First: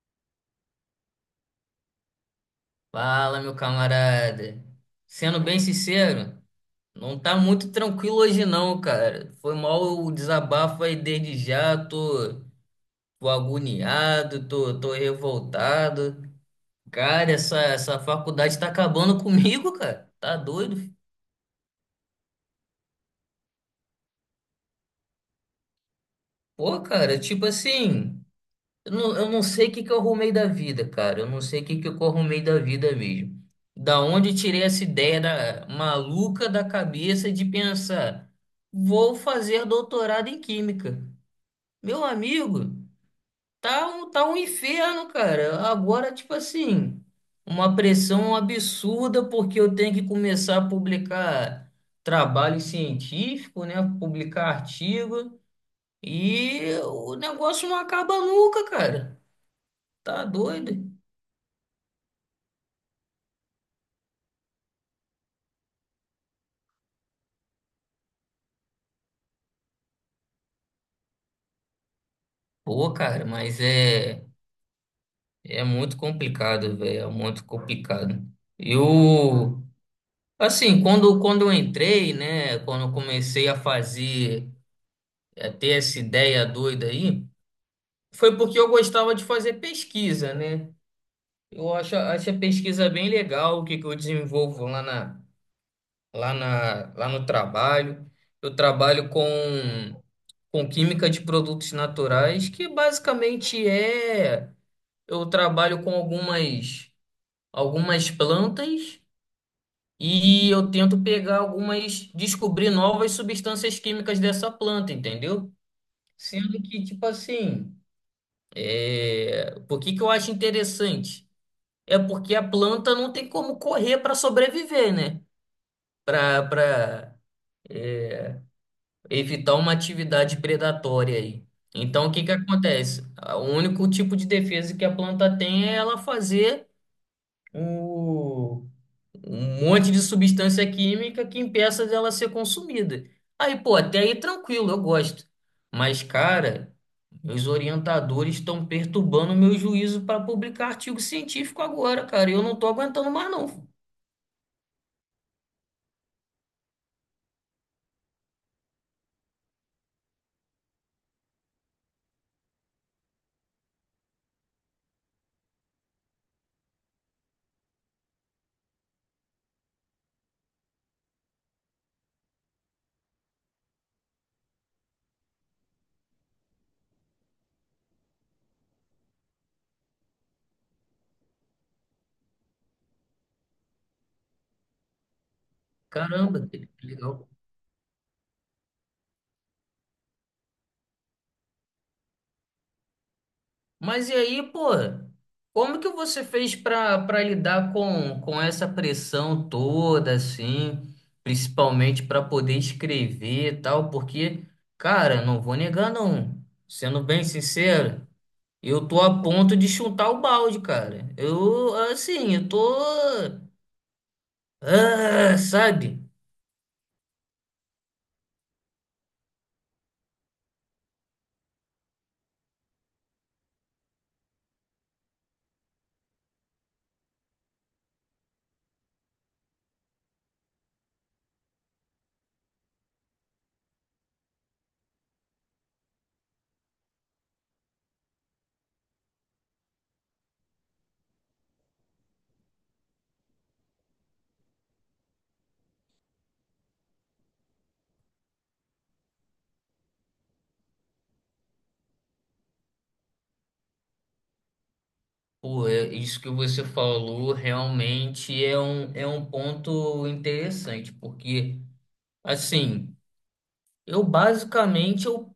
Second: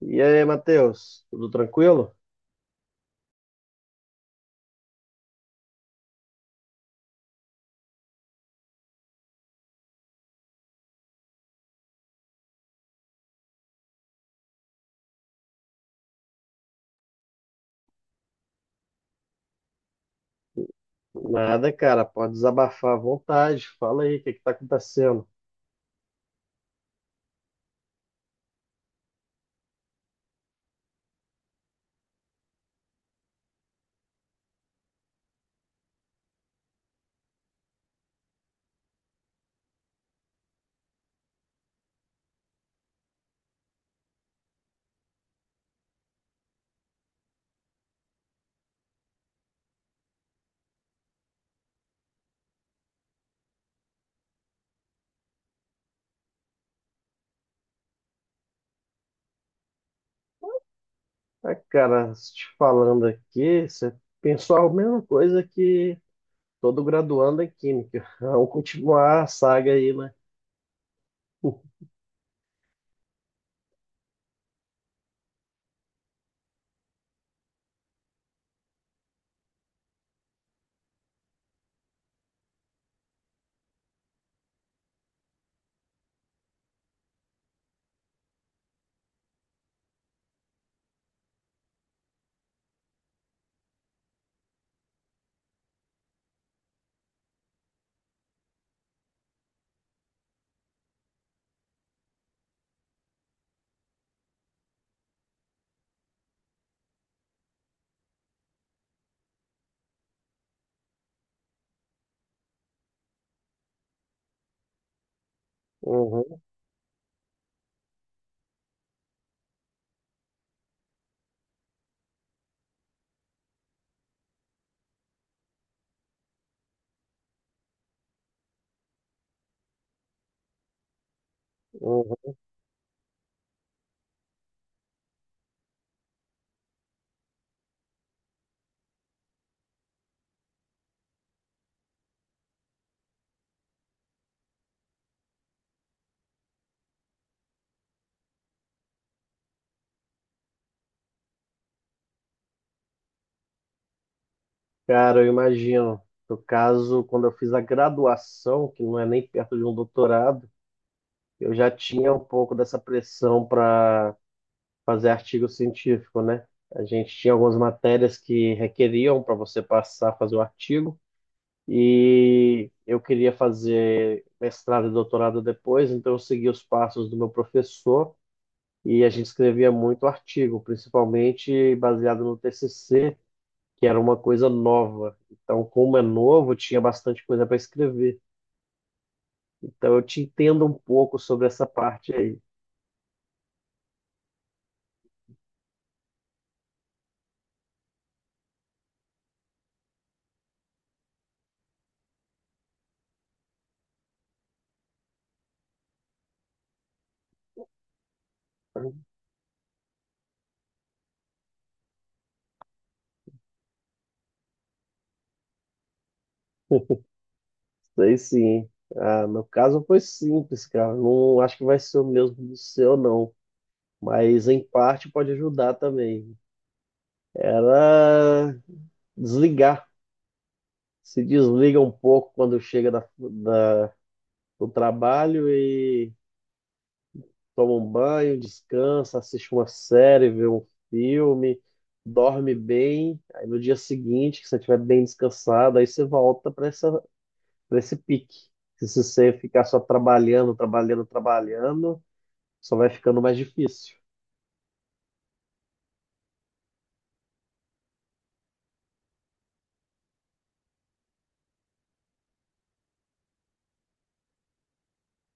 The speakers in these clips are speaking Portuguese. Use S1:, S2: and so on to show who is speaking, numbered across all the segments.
S1: E aí, Matheus, tudo tranquilo?
S2: Fala, meu camarada. Sendo bem sincero, não tá muito tranquilo hoje não, cara. Foi mal o desabafo aí desde já, tô agoniado, tô revoltado. Cara, essa faculdade tá acabando comigo, cara. Tá doido?
S1: Nada, cara, pode desabafar à vontade. Fala aí, o que que tá acontecendo?
S2: Pô, cara, tipo assim. Eu não sei o que que eu arrumei da vida, cara. Eu não sei o que que eu arrumei da vida mesmo. Da onde eu tirei essa ideia maluca da cabeça de pensar, vou fazer doutorado em química. Meu amigo, tá um inferno, cara. Agora, tipo assim, uma pressão absurda porque eu tenho que começar a publicar trabalho científico, né? Publicar artigo. E o negócio não acaba nunca, cara. Tá doido?
S1: Ah, cara, te falando aqui, você pensou a mesma coisa que todo graduando em Química. Vamos continuar a saga aí, né?
S2: Pô, cara, mas é muito complicado, velho, é muito complicado. Eu, assim, quando eu entrei, né, quando eu comecei a fazer, a ter essa ideia doida aí, foi porque eu gostava de fazer pesquisa, né? Eu acho a pesquisa bem legal, o que que eu desenvolvo lá no trabalho. Eu trabalho com química de produtos naturais, que basicamente é, eu trabalho com algumas plantas e eu tento pegar algumas, descobrir novas substâncias químicas dessa planta, entendeu?
S1: Uhum,
S2: Sendo que, tipo assim, por que que eu acho interessante? É porque a planta não tem como correr para sobreviver, né? Para evitar uma atividade predatória aí. Então, o que que
S1: uhum.
S2: acontece? O único tipo de defesa que a planta tem é ela fazer o um monte de substância química que impeça dela ser consumida. Aí, pô, até aí tranquilo, eu gosto. Mas, cara, meus orientadores estão perturbando o meu juízo para publicar artigo científico agora, cara. E eu não tô aguentando mais, não.
S1: Cara, eu imagino. No caso, quando eu fiz a graduação, que não é nem perto de um doutorado, eu já tinha um pouco dessa pressão para fazer artigo científico, né? A gente tinha algumas matérias que requeriam para você passar, fazer o artigo, e eu queria fazer mestrado e doutorado depois, então eu segui os passos do meu professor e a gente escrevia muito artigo, principalmente baseado no TCC, que era uma coisa nova. Então, como é
S2: Caramba,
S1: novo,
S2: que
S1: tinha bastante
S2: legal.
S1: coisa para escrever. Então, eu te entendo um pouco sobre essa parte aí.
S2: Mas e aí, pô, como que você fez para lidar com essa pressão toda, assim, principalmente para poder escrever e tal? Porque, cara, não vou negar, não. Sendo bem sincero, eu tô a ponto de chutar o balde, cara. Eu, assim, eu tô. Ah, sabe?
S1: Sei sim. Ah, meu caso foi simples, cara. Não acho que vai ser o mesmo do seu, não. Mas em parte pode ajudar também. Era desligar. Se desliga um pouco quando chega do trabalho e toma um banho, descansa, assiste uma série, vê um filme, dorme bem. Aí no dia seguinte, que você estiver bem descansado, aí você volta para esse pique. Se você ficar só trabalhando, trabalhando, trabalhando. Só vai ficando mais difícil.
S2: Pô, isso que você falou realmente é um ponto interessante, porque, assim. Eu basicamente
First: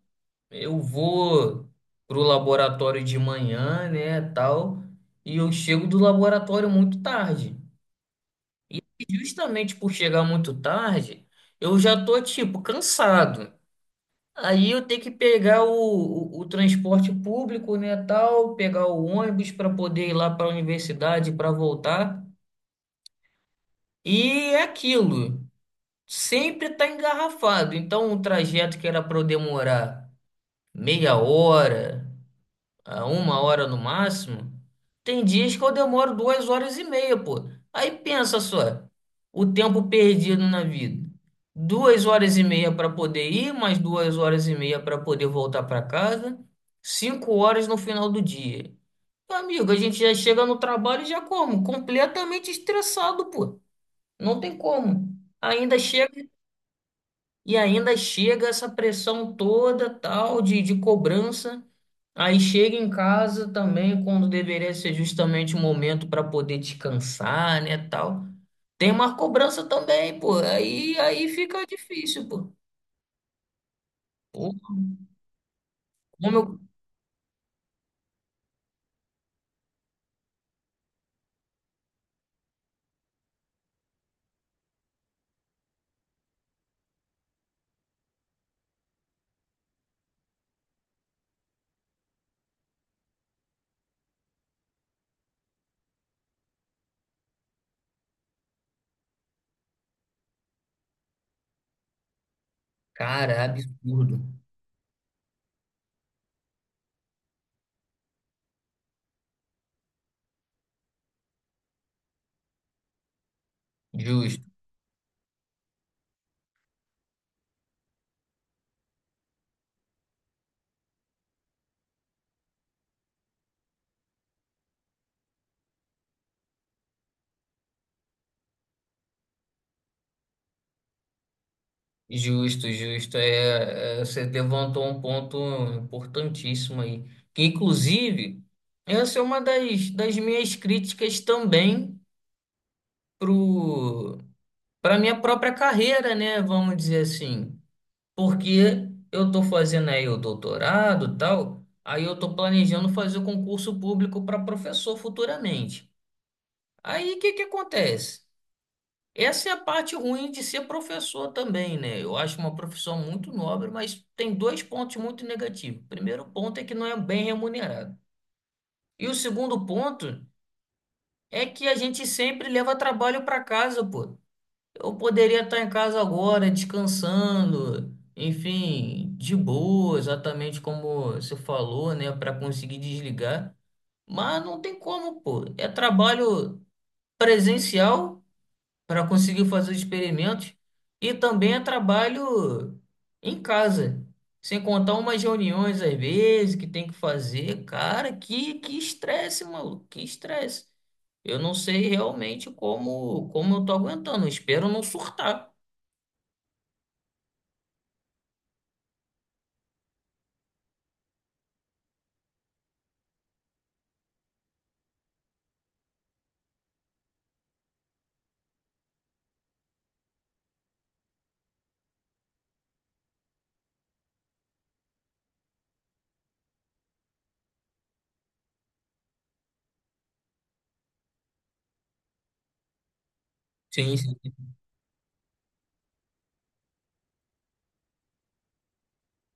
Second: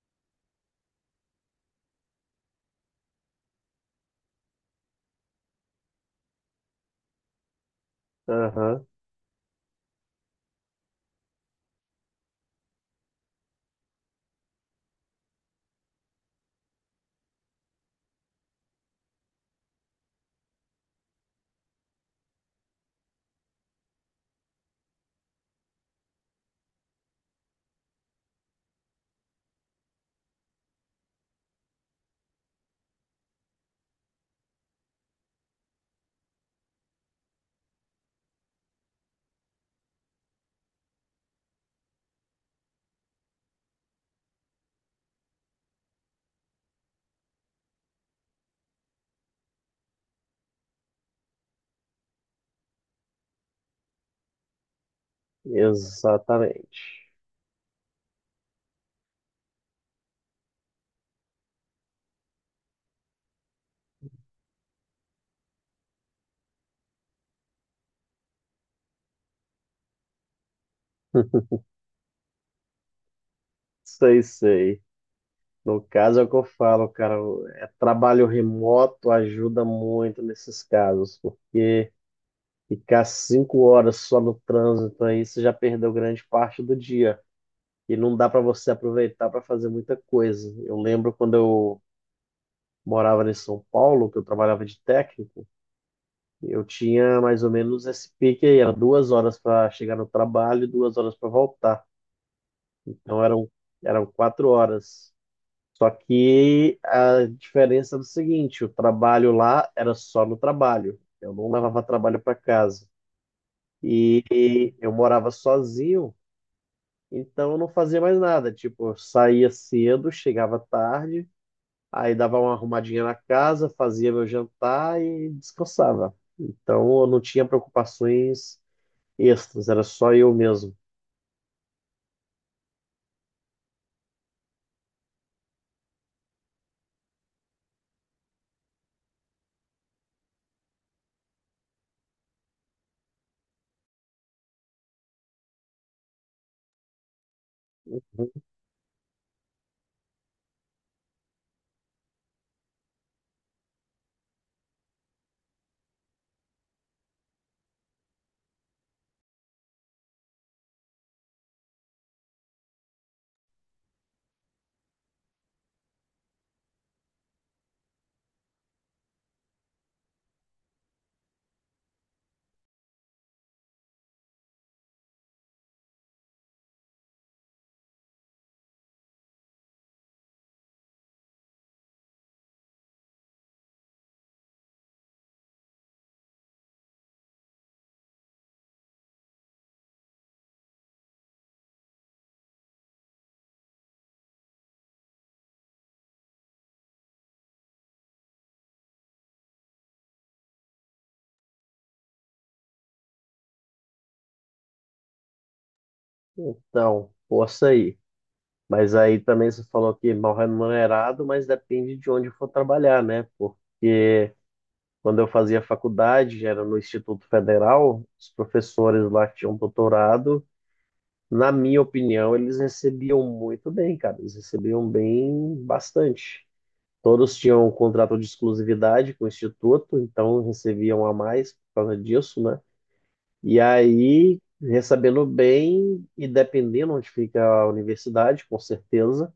S2: eu vou pro laboratório de manhã, né, tal, e eu chego do laboratório muito tarde.
S1: Aham,
S2: E justamente por chegar muito tarde, eu já tô tipo cansado. Aí eu tenho que pegar o transporte público, né, tal, pegar o ônibus para poder ir lá para a universidade para voltar. E é aquilo, sempre tá engarrafado. Então o trajeto que era para eu demorar meia hora a uma hora no máximo, tem dias que eu demoro duas horas e meia, pô. Aí pensa só, o tempo perdido na vida. Duas horas e meia para poder ir, mais duas horas e meia para poder voltar para casa, 5 horas no final do dia. Amigo, a gente já chega no trabalho e já como? Completamente estressado, pô. Não tem como. Ainda chega
S1: exatamente.
S2: ainda chega essa pressão toda, tal, de cobrança. Aí chega em casa também, quando deveria ser justamente o momento para poder descansar, né, tal. Tem uma cobrança também, pô. Aí fica difícil, pô.
S1: Sei,
S2: Pô,
S1: sei. No caso é o que
S2: como
S1: eu
S2: eu...
S1: falo, cara. É trabalho remoto ajuda muito nesses casos, pô. Ficar 5 horas só no trânsito aí, você já perdeu grande parte do dia. E não dá para você aproveitar para fazer muita coisa. Eu lembro quando eu morava em São Paulo, que eu trabalhava de técnico, eu tinha mais ou menos esse pique aí, era 2 horas para chegar no trabalho e 2 horas para voltar. Então
S2: Cara,
S1: eram
S2: absurdo.
S1: 4 horas. Só que a diferença era o seguinte: o trabalho lá era só no trabalho. Eu não levava trabalho para casa. E,
S2: Justo,
S1: e eu morava sozinho, então eu não fazia mais nada. Tipo, eu saía cedo, chegava tarde, aí dava uma arrumadinha na casa, fazia meu jantar e descansava. Então eu não tinha preocupações extras, era só eu mesmo.
S2: justo, justo. É, você levantou um ponto importantíssimo aí. Que, inclusive, essa é uma das minhas críticas também pro para minha própria carreira, né? Vamos dizer assim. Porque eu estou fazendo aí o doutorado, tal, aí eu estou planejando fazer o concurso público para professor futuramente. Aí o que que acontece? Essa é a parte ruim de ser professor também, né? Eu acho uma profissão muito nobre, mas tem dois pontos muito negativos. O primeiro ponto é que não é bem remunerado. E o segundo ponto é que a gente sempre leva trabalho para casa, pô. Eu poderia estar em casa agora, descansando, enfim, de boa, exatamente como você falou, né, para conseguir desligar. Mas não tem como, pô. É trabalho presencial para conseguir fazer os experimentos e também é trabalho em casa. Sem contar umas reuniões às vezes que tem que fazer. Cara, que estresse, maluco, que estresse. Eu não sei realmente como eu tô aguentando. Eu espero não surtar.
S1: Então, força aí. Mas aí também você falou que mal remunerado, mas depende de onde for trabalhar, né? Porque quando eu fazia faculdade, era no Instituto Federal, os professores lá que tinham doutorado, na minha opinião, eles recebiam muito bem, cara. Eles recebiam bem bastante. Todos tinham um contrato de exclusividade com o Instituto, então recebiam a mais por causa disso, né? E
S2: Sim, sim.
S1: aí, recebendo bem, e dependendo onde fica a universidade, com certeza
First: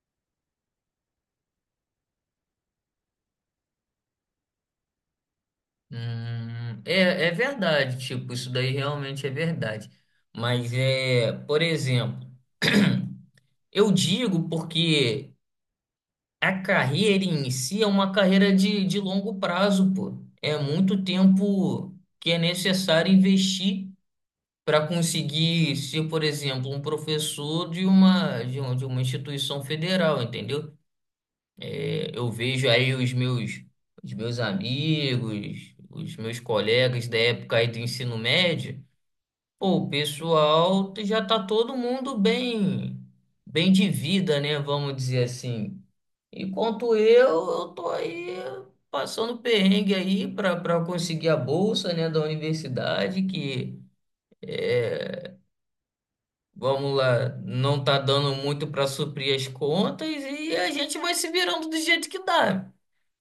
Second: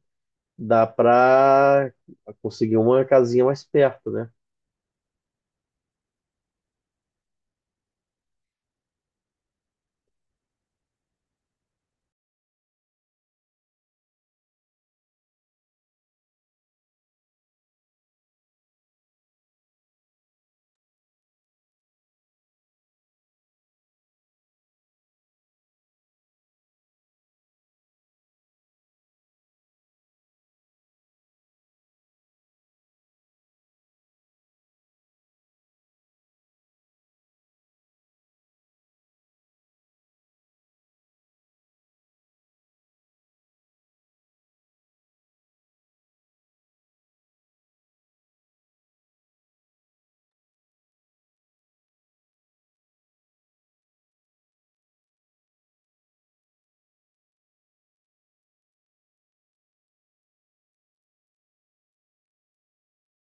S1: dá pra conseguir uma casinha mais perto, né?
S2: É verdade, tipo, isso daí realmente é verdade. Mas é, por exemplo, eu digo porque a carreira em si é uma carreira de longo prazo, pô. É muito tempo que é necessário investir para conseguir ser, por exemplo, um professor de uma instituição federal, entendeu? É, eu vejo aí os meus, amigos, os meus colegas da época aí do ensino médio. Pô, o pessoal já tá todo mundo bem de vida, né? Vamos dizer assim. Enquanto eu tô aí passando perrengue aí para conseguir a bolsa, né, da universidade, que é, vamos lá, não tá dando muito para suprir as contas e a gente vai se virando do jeito que dá.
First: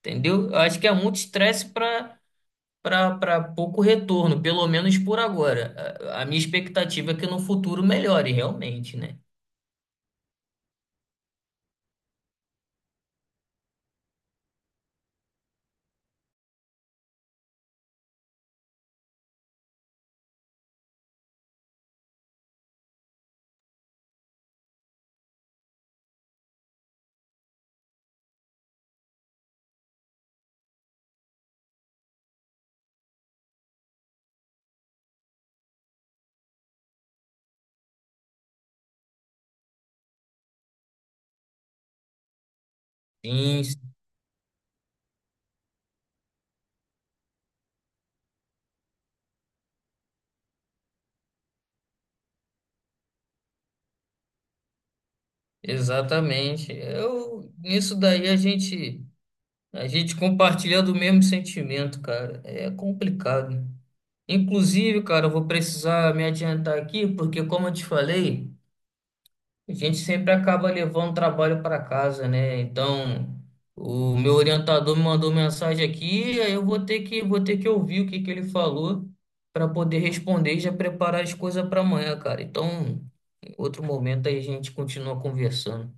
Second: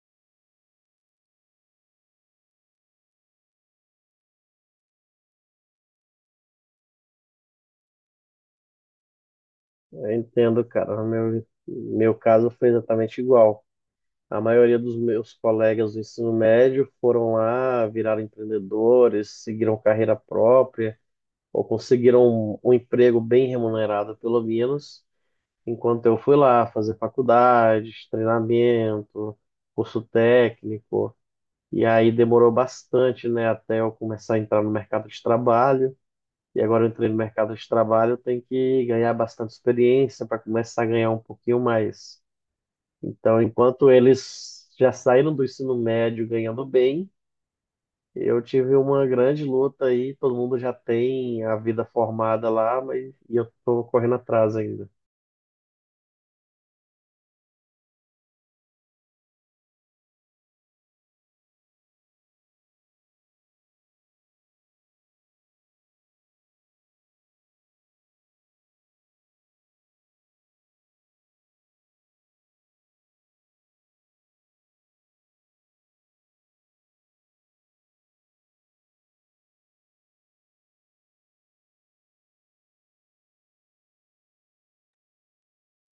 S2: Entendeu? Eu acho que é muito estresse para pouco retorno, pelo menos por agora. A minha expectativa é que no futuro melhore, realmente, né?
S1: Eu entendo, cara. No meu caso foi exatamente igual. A maioria dos meus colegas do ensino médio foram lá, viraram empreendedores, seguiram carreira própria, ou conseguiram um emprego bem remunerado, pelo menos, enquanto eu fui lá fazer faculdades, treinamento, curso técnico. E aí demorou bastante, né, até eu começar a entrar no mercado de trabalho. E agora eu entrei no mercado de trabalho, eu tenho que ganhar bastante experiência para começar a ganhar um pouquinho mais. Então,
S2: Sim,
S1: enquanto eles já saíram do ensino médio ganhando bem, eu tive uma grande luta aí, todo mundo já tem a vida formada lá, mas e eu tô correndo atrás ainda.
S2: exatamente. Eu, nisso daí a gente compartilha do mesmo sentimento, cara. É complicado. Inclusive, cara, eu vou precisar me adiantar aqui, porque como eu te falei, a gente sempre acaba levando o trabalho para casa, né? Então, o meu orientador me mandou mensagem aqui, aí eu vou ter que ouvir o que que ele falou para poder responder e já preparar as coisas para amanhã, cara. Então, em outro momento aí a gente continua conversando.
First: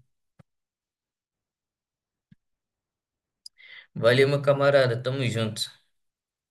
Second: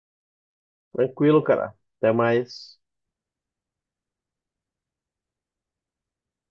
S1: Tranquilo, cara. Até mais.
S2: Valeu, meu camarada, tamo junto.